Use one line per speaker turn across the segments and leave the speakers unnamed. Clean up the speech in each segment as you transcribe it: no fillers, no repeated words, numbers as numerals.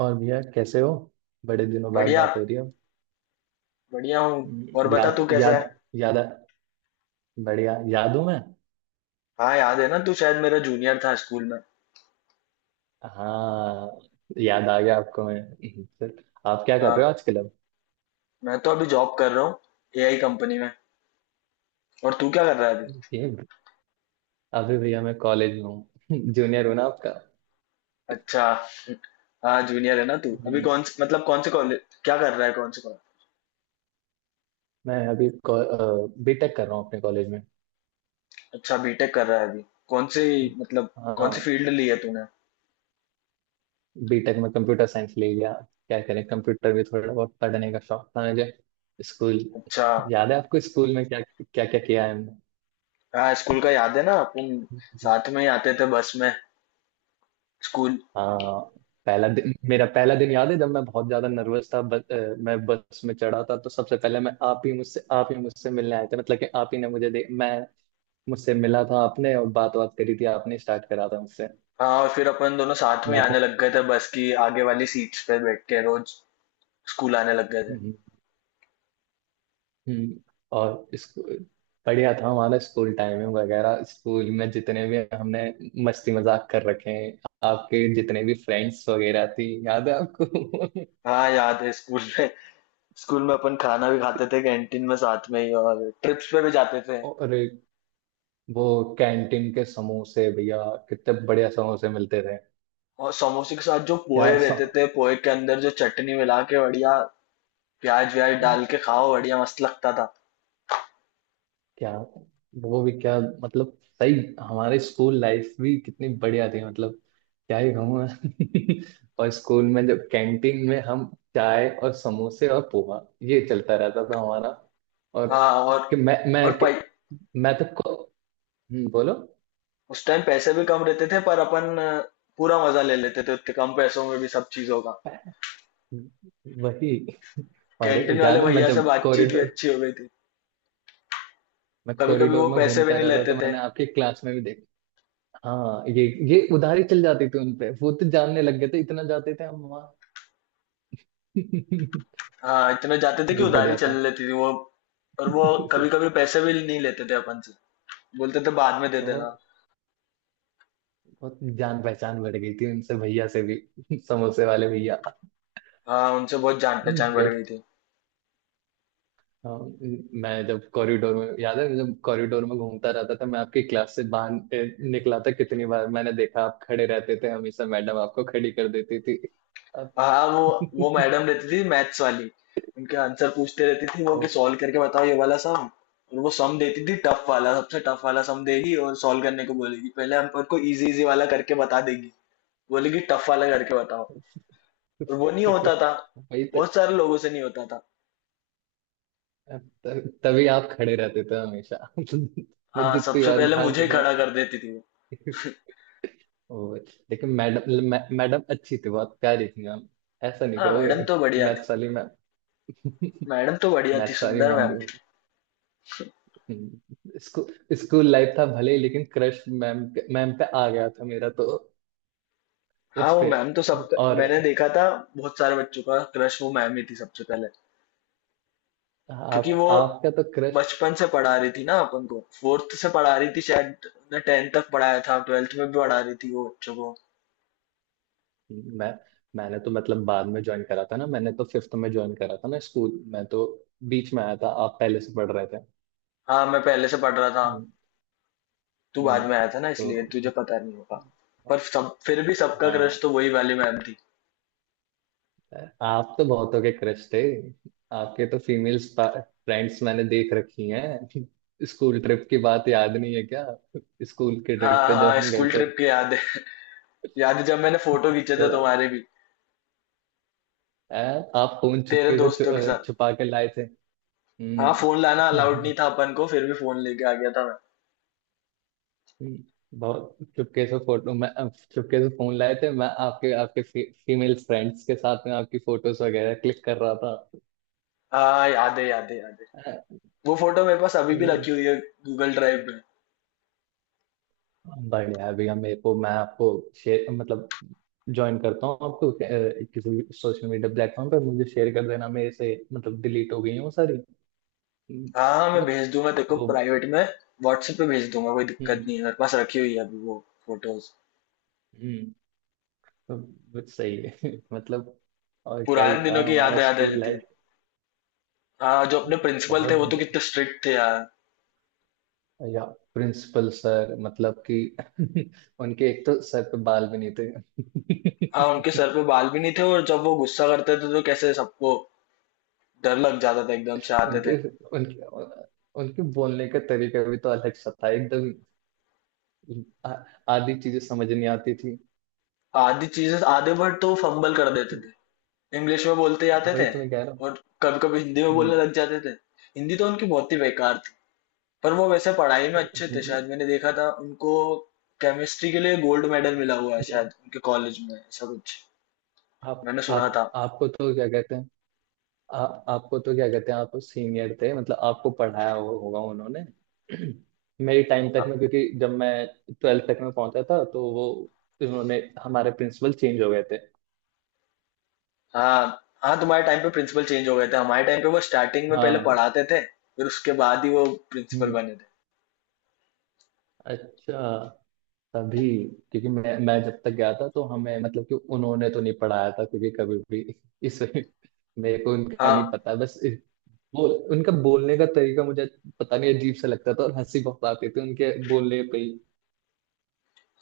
और भैया कैसे हो। बड़े दिनों बाद
बढ़िया।
बात हो रही हो।
बढ़िया हूँ। और बता
याद
तू कैसा
याद
है।
याद आ- बढ़िया, याद हूँ मैं।
हाँ याद है ना, तू शायद मेरा जूनियर था स्कूल में।
हाँ, याद आ गया आपको। मैं सर, आप क्या कर रहे
हाँ
हो आजकल अब।
मैं तो अभी जॉब कर रहा हूँ एआई कंपनी में। और तू क्या कर रहा है अभी।
ये अभी भैया मैं कॉलेज में हूँ जूनियर हूँ ना आपका।
अच्छा। हाँ जूनियर है ना तू। अभी
हम्म,
कौन से मतलब कौन से कॉलेज, क्या कर रहा है, कौन से कॉलेज।
मैं अभी बीटेक कर रहा हूँ अपने कॉलेज में।
अच्छा बीटेक कर रहा है अभी, कौन सी मतलब कौन सी
हाँ,
फील्ड ली है तूने।
बीटेक में कंप्यूटर साइंस ले लिया। क्या करें, कंप्यूटर भी थोड़ा बहुत पढ़ने का शौक था मुझे। स्कूल
अच्छा।
याद है आपको? स्कूल में क्या क्या क्या किया है
हाँ स्कूल का याद है ना अपन।
हमने।
साथ में ही आते थे बस में, स्कूल।
हाँ, पहला दिन मेरा पहला दिन याद है, जब मैं बहुत ज्यादा नर्वस था। मैं बस में चढ़ा था तो सबसे पहले मैं आप ही मुझसे मिलने आए थे। मतलब कि आप ही ने मुझे दे मैं मुझसे मिला था आपने, और बात बात करी थी आपने, स्टार्ट करा था मुझसे।
हाँ और फिर अपन दोनों साथ में ही
मैं
आने
तो
लग गए थे, बस की आगे वाली सीट्स पे बैठ के रोज स्कूल आने लग गए थे।
हम्म, हम्म, और स्कूल बढ़िया था हमारा। स्कूल टाइमिंग वगैरह, स्कूल में जितने भी हमने मस्ती मजाक कर रखे हैं। आपके जितने भी फ्रेंड्स वगैरह थी, याद है आपको
हाँ याद है स्कूल में। स्कूल में अपन खाना भी खाते थे कैंटीन में साथ में ही, और ट्रिप्स पे भी जाते थे।
और वो कैंटीन के समोसे भैया, कितने बढ़िया समोसे मिलते थे।
और समोसे के साथ जो पोहे
क्या सम...
रहते थे, पोहे के अंदर जो चटनी मिला के बढ़िया प्याज व्याज डाल के खाओ, बढ़िया मस्त लगता था।
क्या वो भी क्या, मतलब सही। हमारे स्कूल लाइफ भी कितनी बढ़िया थी, मतलब क्या ही कहूँ मैं और स्कूल में जब कैंटीन में हम, चाय और समोसे और पोहा, ये चलता रहता था हमारा। और
हाँ और
कि
और
मैं कि, मैं तो को, बोलो।
उस टाइम पैसे भी कम रहते थे, पर अपन पूरा मजा ले लेते थे उतने कम पैसों में भी सब चीजों का।
वही। और
कैंटीन वाले
याद है,
भैया से बातचीत भी अच्छी हो गई थी।
मैं
कभी कभी
कॉरिडोर
वो
में
पैसे भी
घूमता
नहीं
रहता,
लेते
तो
थे।
मैंने आपकी क्लास में भी देखा। हाँ, ये उधारी चल जाती थी उनपे। वो तो जानने लग गए थे, इतना जाते थे हम वहाँ
हाँ इतने जाते थे कि
ये
उधारी
बढ़िया
चल
था
लेती थी वो। और वो कभी कभी पैसे भी नहीं लेते थे अपन से, बोलते थे बाद में दे देना।
और बहुत जान पहचान बढ़ गई थी उनसे, भैया से भी समोसे वाले भैया।
हाँ उनसे बहुत जान पहचान बढ़
बट
गई थी।
हाँ, मैं जब कॉरिडोर में, याद है जब कॉरिडोर में घूमता रहता था मैं, आपकी क्लास से बाहर निकला था, कितनी बार मैंने देखा आप खड़े रहते थे हमेशा। मैडम आपको खड़ी कर देती थी। अब-
हाँ वो मैडम रहती थी मैथ्स वाली। उनके आंसर पूछते रहती थी वो कि
और
सॉल्व करके बताओ ये वाला सम। और वो सम देती थी, टफ वाला, सबसे टफ वाला सम देगी और सॉल्व करने को बोलेगी। पहले हम पर को इजी इजी वाला करके बता देगी, बोलेगी टफ वाला करके बताओ। और वो नहीं होता था।
वही तो।
बहुत सारे लोगों से नहीं होता था।
तभी आप खड़े रहते थे हमेशा मैं
हाँ
जितनी
सबसे
बार
पहले
बाहर
मुझे ही खड़ा
निकला।
कर देती थी वो।
लेकिन मैडम, मैडम अच्छी थी, बहुत प्यारी थी मैम। ऐसा नहीं
हाँ मैडम
कहोगे।
तो बढ़िया थी।
मैथ्स वाली मैम
मैडम तो बढ़िया थी,
मैथ्स वाली
सुंदर
मैम भी।
मैम।
स्कूल स्कूल लाइफ था भले ही, लेकिन मैम पे आ गया था मेरा तो।
हाँ
उस
वो
पे।
मैम तो सब।
और
मैंने देखा था बहुत सारे बच्चों का क्रश वो मैम ही थी सबसे पहले, क्योंकि
आप
वो
आपका तो क्रश।
बचपन से पढ़ा रही थी ना अपन को। फोर्थ से पढ़ा रही थी शायद ने, टेंथ तक पढ़ाया था, ट्वेल्थ में भी पढ़ा रही थी वो बच्चों को।
मैं मैंने तो, मतलब बाद में ज्वाइन करा था ना, मैंने तो फिफ्थ में ज्वाइन करा था ना स्कूल। मैं तो बीच में आया था, आप पहले से पढ़ रहे थे।
हाँ मैं पहले से पढ़ रहा था।
हम्म,
तू बाद
हम्म,
में आया था ना, इसलिए
तो
तुझे पता नहीं होगा। पर सब फिर भी, सबका
हाँ,
क्रश तो वही वाली मैम थी।
आप तो बहुतों के क्रश थे। आपके तो फीमेल फ्रेंड्स मैंने देख रखी हैं। स्कूल ट्रिप की बात याद नहीं है क्या? स्कूल के ट्रिप
हाँ
पे जब
हाँ
हम गए
स्कूल
थे,
ट्रिप की याद है। याद है जब मैंने फोटो खींचे
तो
थे तुम्हारे भी,
आ, आप फोन
तेरे
चुपके से
दोस्तों के साथ।
छुपा के लाए थे।
हाँ फोन लाना अलाउड
हम्म,
नहीं था अपन को, फिर भी फोन लेके आ गया था मैं।
बहुत चुपके से फोटो। मैं चुपके से, फोन लाए थे, मैं आपके, आपके फीमेल फ्रेंड्स के साथ में आपकी फोटोज वगैरह क्लिक कर रहा था।
हाँ याद है, याद है, याद है। वो फोटो मेरे पास अभी भी
हम्म,
रखी हुई है, गूगल ड्राइव में।
बढ़िया है भैया। मेरे को, मैं आपको शेयर, मतलब ज्वाइन करता हूँ आपको। किसी भी सोशल मीडिया प्लेटफॉर्म पर मुझे शेयर कर देना, मेरे से मतलब डिलीट हो गई है वो सारी।
हाँ हाँ मैं
बट
भेज दूंगा तेरे को
वो,
प्राइवेट में, व्हाट्सएप पे भेज दूंगा। कोई दिक्कत
हम्म
नहीं है, मेरे पास रखी हुई है अभी वो फोटोज।
हम्म तो बस सही है मतलब। और क्या ही
पुराने
था
दिनों की
हमारा
यादें याद आ
स्कूल
जाती
लाइफ।
है। हाँ जो अपने प्रिंसिपल थे
बहुत
वो तो
ब-
कितने स्ट्रिक्ट थे यार।
या प्रिंसिपल सर, मतलब कि उनके एक तो सर पे बाल भी नहीं थे
हाँ उनके सर पे बाल भी नहीं थे, और जब वो गुस्सा करते थे तो कैसे सबको डर लग जाता था, एकदम से आते थे।
उनके उनके उनके बोलने का तरीका भी तो अलग सा था एकदम। आ- आधी चीजें समझ नहीं आती थी।
आधी चीजें आधे वर्ड तो फंबल कर देते थे, इंग्लिश में बोलते जाते
वही
थे।
तो मैं कह रहा हूँ।
और कभी कभी हिंदी में बोलने
हम्म,
लग जाते थे। हिंदी तो उनकी बहुत ही बेकार। पर वो वैसे पढ़ाई में
अरे
अच्छे थे, शायद मैंने देखा था उनको केमिस्ट्री के लिए गोल्ड मेडल मिला हुआ है शायद उनके कॉलेज में, ऐसा कुछ मैंने सुना
आप
था।
आपको तो क्या कहते हैं। आपको तो क्या कहते हैं, आप सीनियर थे, मतलब आपको पढ़ाया होगा उन्होंने। मेरी टाइम तक में, क्योंकि जब मैं ट्वेल्थ तक में पहुंचा था, तो वो उन्होंने हमारे प्रिंसिपल चेंज हो गए थे।
हाँ हाँ तुम्हारे टाइम पे प्रिंसिपल चेंज हो गए थे, हमारे टाइम पे वो स्टार्टिंग में पहले
हाँ।
पढ़ाते थे, फिर उसके बाद ही वो प्रिंसिपल
हम्म
बने थे।
अच्छा। तभी, क्योंकि मैं जब तक गया था, तो हमें मतलब कि उन्होंने तो नहीं पढ़ाया था, क्योंकि कभी भी इस, मेरे को उनका नहीं
हाँ
पता, बस वो, उनका बोलने का तरीका मुझे पता नहीं, अजीब सा लगता था और हंसी बहुत आती थी उनके बोलने पे ही।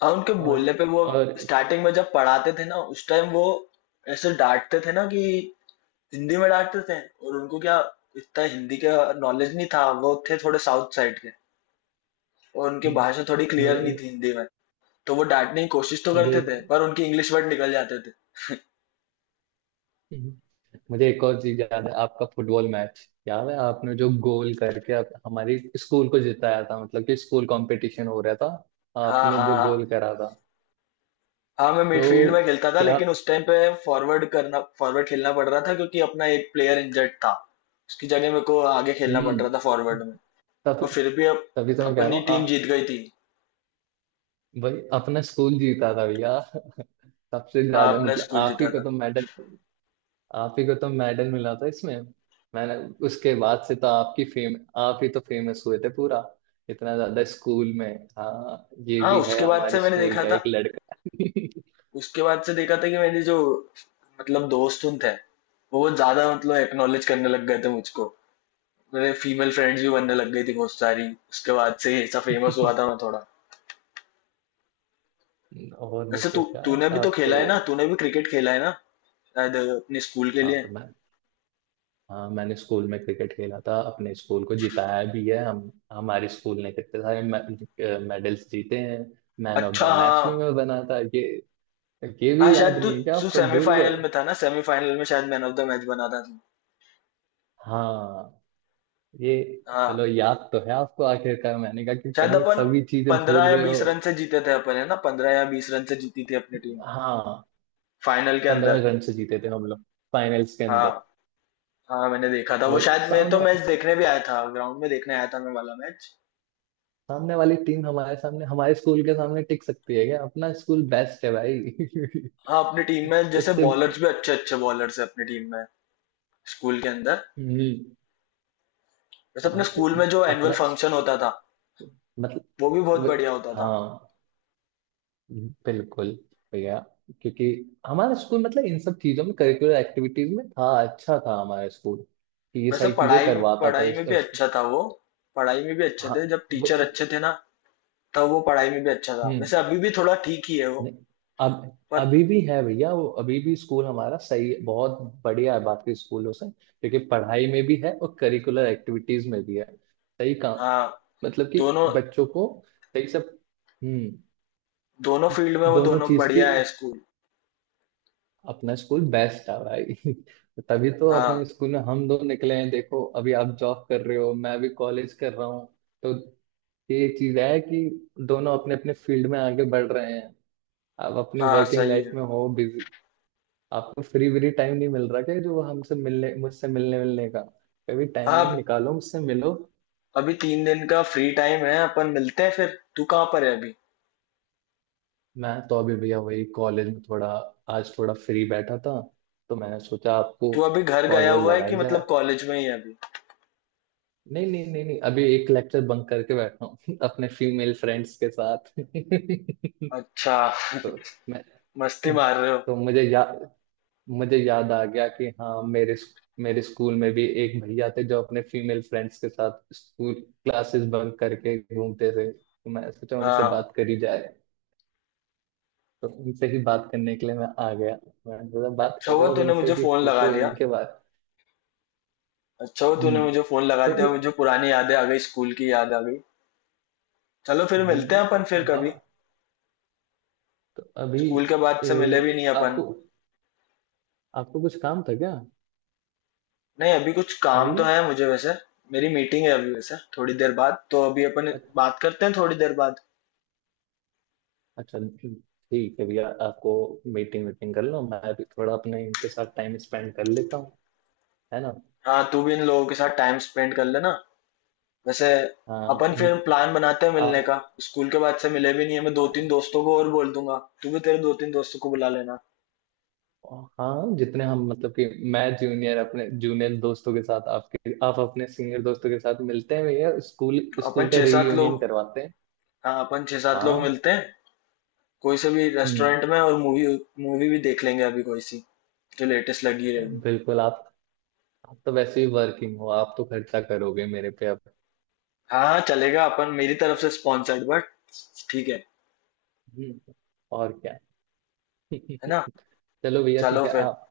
हाँ उनके
और
बोलने पे, वो
और
स्टार्टिंग में जब पढ़ाते थे ना उस टाइम वो ऐसे डांटते थे ना कि हिंदी में डांटते थे। और उनको क्या, इतना हिंदी का नॉलेज नहीं था, वो थे थोड़े साउथ साइड के, और उनकी
हम्म,
भाषा थोड़ी क्लियर नहीं
मुझे,
थी हिंदी में। तो वो डाँटने की कोशिश तो
मुझे
करते
एक
थे, पर उनके इंग्लिश वर्ड निकल जाते थे।
हम्म, मुझे एक और चीज याद है, आपका फुटबॉल मैच। याद है आपने जो गोल करके हमारी स्कूल को जिताया था। मतलब कि स्कूल कंपटीशन हो रहा था,
हाँ,
आपने
हाँ,
जो
हाँ।
गोल करा था।
हाँ, मैं
तो
मिडफ़ील्ड में खेलता था,
क्या।
लेकिन उस टाइम पे फ़ॉरवर्ड खेलना पड़ रहा था क्योंकि अपना एक प्लेयर इंजर्ड था। उसकी जगह मेरे को आगे खेलना पड़ रहा था,
हम्म।
फ़ॉरवर्ड में।
तभी,
और फिर भी अप
तो मैं कह रहा
अपनी
हूँ।
टीम जीत गई थी।
भाई, अपना स्कूल जीता था भैया सबसे
हाँ,
ज्यादा
अपना
मतलब
स्कूल
आप ही
जीता
को
था।
तो मेडल, आप ही को तो मेडल मिला था इसमें। मैंने, उसके बाद से तो आपकी फेम, आप ही तो फेमस हुए थे पूरा, इतना ज्यादा स्कूल में। हाँ, ये
हाँ,
भी है
उसके बाद
हमारे
से मैंने
स्कूल
देखा
का एक
था,
लड़का
उसके बाद से देखा था कि मेरे जो मतलब दोस्त उन थे, वो ज़्यादा मतलब एक्नॉलेज करने लग गए थे मुझको। मेरे फीमेल फ्रेंड्स भी बनने लग गई थी बहुत सारी। उसके बाद से ये सब फ़ेमस हुआ था मैं थोड़ा।
और नहीं
वैसे
तो
तू
क्या।
तूने भी तो
आप
खेला
तो,
है ना, तूने भी क्रिकेट खेला है ना, शायद अपने स्कूल के
हाँ
लिए।
तो मैं, हाँ मैंने स्कूल में क्रिकेट खेला था, अपने स्कूल को जिताया भी है। हम हमारे स्कूल ने कितने सारे मेडल्स जीते हैं। मैन ऑफ
अच्छा
द मैच
हाँ।
भी मैं बना था। ये
हाँ
भी
शायद
याद
तू
नहीं है क्या
तू
आपको, भूल
सेमीफाइनल
गए?
में था ना, सेमीफाइनल में शायद मैन ऑफ द मैच बना था तू।
हाँ। ये,
हाँ
चलो याद तो है आपको आखिरकार। मैंने कहा कि
शायद
कहीं
अपन
सभी चीजें भूल
पंद्रह या
गए हो।
बीस रन से जीते थे अपन, है ना, 15 या 20 रन से जीती थी अपनी टीम,
हाँ,
फाइनल के अंदर।
पंद्रह रन से जीते थे हम लोग, फाइनल्स के अंदर।
हाँ हाँ मैंने देखा था वो,
वही
शायद मैं तो मैच देखने भी आया था ग्राउंड में, देखने आया था मैं वाला मैच।
सामने वाली टीम, हमारे सामने, हमारे स्कूल के सामने टिक सकती है क्या? अपना स्कूल बेस्ट है भाई
हाँ अपनी टीम में जैसे
उससे।
बॉलर्स भी अच्छे, अच्छे बॉलर्स है अपनी टीम में, स्कूल के अंदर।
हम्म
वैसे अपने
तो
स्कूल में जो एनुअल
अपना,
फंक्शन होता था
मतलब,
वो भी बहुत
वे-
बढ़िया होता था।
हाँ, बिल्कुल भैया, क्योंकि हमारा स्कूल, मतलब इन सब चीजों में, करिकुलर एक्टिविटीज में था, अच्छा था हमारा स्कूल कि ये
वैसे
सारी चीजें
पढ़ाई में,
करवाता था।
पढ़ाई
इस,
में भी
इस
अच्छा था वो। पढ़ाई में भी अच्छे
हाँ,
थे जब
वो-
टीचर अच्छे थे ना, तब वो पढ़ाई में भी अच्छा था।
हम्म
वैसे अभी भी थोड़ा ठीक ही है वो।
नहीं, अब
पर
अभी भी है भैया वो, अभी भी स्कूल हमारा सही है, बहुत बढ़िया है, बाकी स्कूलों से, क्योंकि पढ़ाई में भी है और करिकुलर एक्टिविटीज में भी है, सही काम,
हाँ
मतलब कि
दोनों
बच्चों को सही सब। हम्म
दोनों फील्ड में वो
दोनों
दोनों
चीज की।
बढ़िया है स्कूल।
अपना स्कूल बेस्ट था भाई तभी तो अपने
हाँ
स्कूल में हम दो निकले हैं, देखो, अभी आप जॉब कर रहे हो, मैं भी कॉलेज कर रहा हूँ। तो ये चीज है कि दोनों अपने अपने फील्ड में आगे बढ़ रहे हैं। आप अपनी
हाँ
वर्किंग
सही
लाइफ
है।
में हो बिजी, आपको फ्री व्री टाइम नहीं मिल रहा क्या, जो हमसे मिलने, मुझसे मिलने मिलने का? कभी टाइम
हाँ
वाइम
अब-
निकालो, मुझसे मिलो।
अभी 3 दिन का फ्री टाइम है, अपन मिलते हैं फिर। तू कहाँ पर है अभी,
मैं तो अभी भैया वही कॉलेज में, थोड़ा आज थोड़ा फ्री बैठा था, तो मैंने सोचा आपको
तू अभी घर
कॉल
गया
वॉल
हुआ है कि
लगाई जाए।
मतलब कॉलेज में ही है अभी।
नहीं नहीं नहीं नहीं, अभी एक लेक्चर बंक करके बैठा हूँ अपने फीमेल फ्रेंड्स के साथ
अच्छा।
तो मैं,
मस्ती मार रहे हो।
तो मुझे याद आ गया कि हाँ, मेरे मेरे स्कूल में भी एक भैया थे, जो अपने फीमेल फ्रेंड्स के साथ स्कूल क्लासेस बंक करके घूमते थे, तो मैं सोचा उनसे
हाँ
बात करी जाए। तो उनसे ही बात करने के लिए मैं आ गया। मैंने बोला बात
अच्छा हुआ
करो अब
तूने
इनसे,
मुझे
कि
फोन लगा
पूछो
दिया,
इनके बारे।
अच्छा हुआ तूने
हम्म,
मुझे फोन लगा
तो
दिया,
नहीं,
मुझे पुरानी यादें आ गई, स्कूल की याद आ गई। चलो
तो
फिर
नहीं
मिलते हैं अपन
बेटा,
फिर
वाह।
कभी।
तो अभी,
स्कूल के बाद
अ,
से मिले भी नहीं अपन।
आपको आपको कुछ काम था क्या?
नहीं, अभी कुछ
है
काम तो
भैया।
है मुझे वैसे। मेरी मीटिंग है अभी वैसे थोड़ी देर बाद, तो अभी अपन
अच-
बात करते हैं थोड़ी देर बाद।
अच्छा, ठीक है भैया, आपको मीटिंग वीटिंग कर लो, मैं भी थोड़ा अपने इनके साथ टाइम स्पेंड कर लेता हूँ, है ना।
हाँ, तू भी इन लोगों के साथ टाइम स्पेंड कर लेना। वैसे
हाँ
अपन
इन,
फिर प्लान बनाते हैं
आ,
मिलने का। स्कूल के बाद से मिले भी नहीं है। मैं
आ,
2-3 दोस्तों को और बोल दूंगा। तू भी तेरे 2-3 दोस्तों को बुला लेना।
हाँ, जितने हम, मतलब कि मैं जूनियर, अपने जूनियर दोस्तों के साथ, आपके, आप अपने सीनियर दोस्तों के साथ मिलते हैं भैया, स्कूल
अपन
स्कूल का
6-7 लोग।
रीयूनियन करवाते हैं।
हाँ, अपन 6-7 लोग
हाँ।
मिलते हैं। कोई से भी
हम्म
रेस्टोरेंट में, और मूवी, मूवी भी देख लेंगे अभी कोई सी, जो लेटेस्ट लगी रहेगी।
बिल्कुल। आप तो वैसे ही वर्किंग हो, आप तो खर्चा करोगे मेरे पे अब।
हाँ चलेगा अपन, मेरी तरफ से स्पॉन्सर्ड, बट ठीक है।
हम्म, और
है ना।
क्या चलो भैया ठीक
चलो
है,
फिर।
आप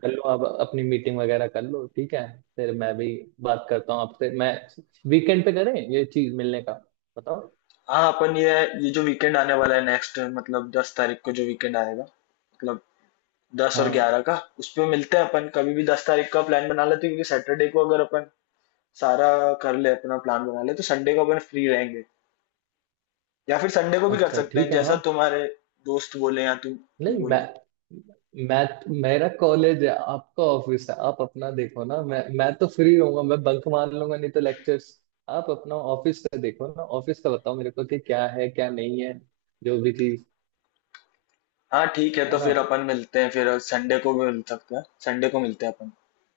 कर लो, आप अपनी मीटिंग वगैरह कर लो। ठीक है, फिर मैं भी बात करता हूँ आपसे। मैं वीकेंड पे करें ये चीज मिलने का, बताओ।
हाँ अपन ये जो वीकेंड आने वाला है नेक्स्ट, मतलब 10 तारीख को जो वीकेंड आएगा, मतलब दस और
हाँ
ग्यारह का, उस पे मिलते हैं अपन कभी भी। 10 तारीख का प्लान बना लेते हैं, क्योंकि सैटरडे को अगर अपन सारा कर ले, अपना प्लान बना ले, तो संडे को अपन फ्री रहेंगे। या फिर संडे को भी कर
अच्छा,
सकते हैं,
ठीक है।
जैसा
हाँ
तुम्हारे दोस्त बोले या तुम तू
नहीं,
बोले।
मैं मैं मेरा कॉलेज है, आपका ऑफिस है, आप अपना देखो ना। मैं तो फ्री रहूंगा, मैं बंक मार लूंगा नहीं तो लेक्चर्स। आप अपना ऑफिस का देखो ना, ऑफिस का बताओ मेरे को कि क्या है क्या नहीं है, जो भी चीज,
हाँ ठीक है,
है
तो
ना।
फिर अपन मिलते हैं। फिर संडे को भी मिल सकते हैं, संडे को मिलते हैं अपन।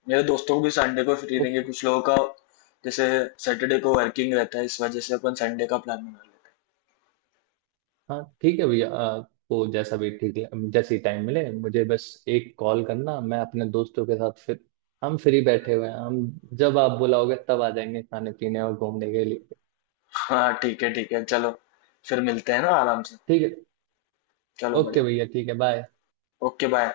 मेरे दोस्तों को भी संडे को फ्री देंगे, कुछ लोगों का जैसे सैटरडे को वर्किंग रहता है, इस वजह से अपन संडे का प्लान बना लेते
हाँ ठीक है भैया, आपको जैसा भी ठीक है, जैसे टाइम मिले, मुझे बस एक कॉल करना। मैं अपने दोस्तों के साथ, फिर हम फ्री बैठे हुए हैं हम। जब आप बुलाओगे तब आ जाएंगे खाने पीने और घूमने के लिए।
हैं। हाँ ठीक है चलो। फिर मिलते हैं ना आराम से।
ठीक है।
चलो
ओके
बढ़िया।
भैया, ठीक है, बाय।
Okay bye.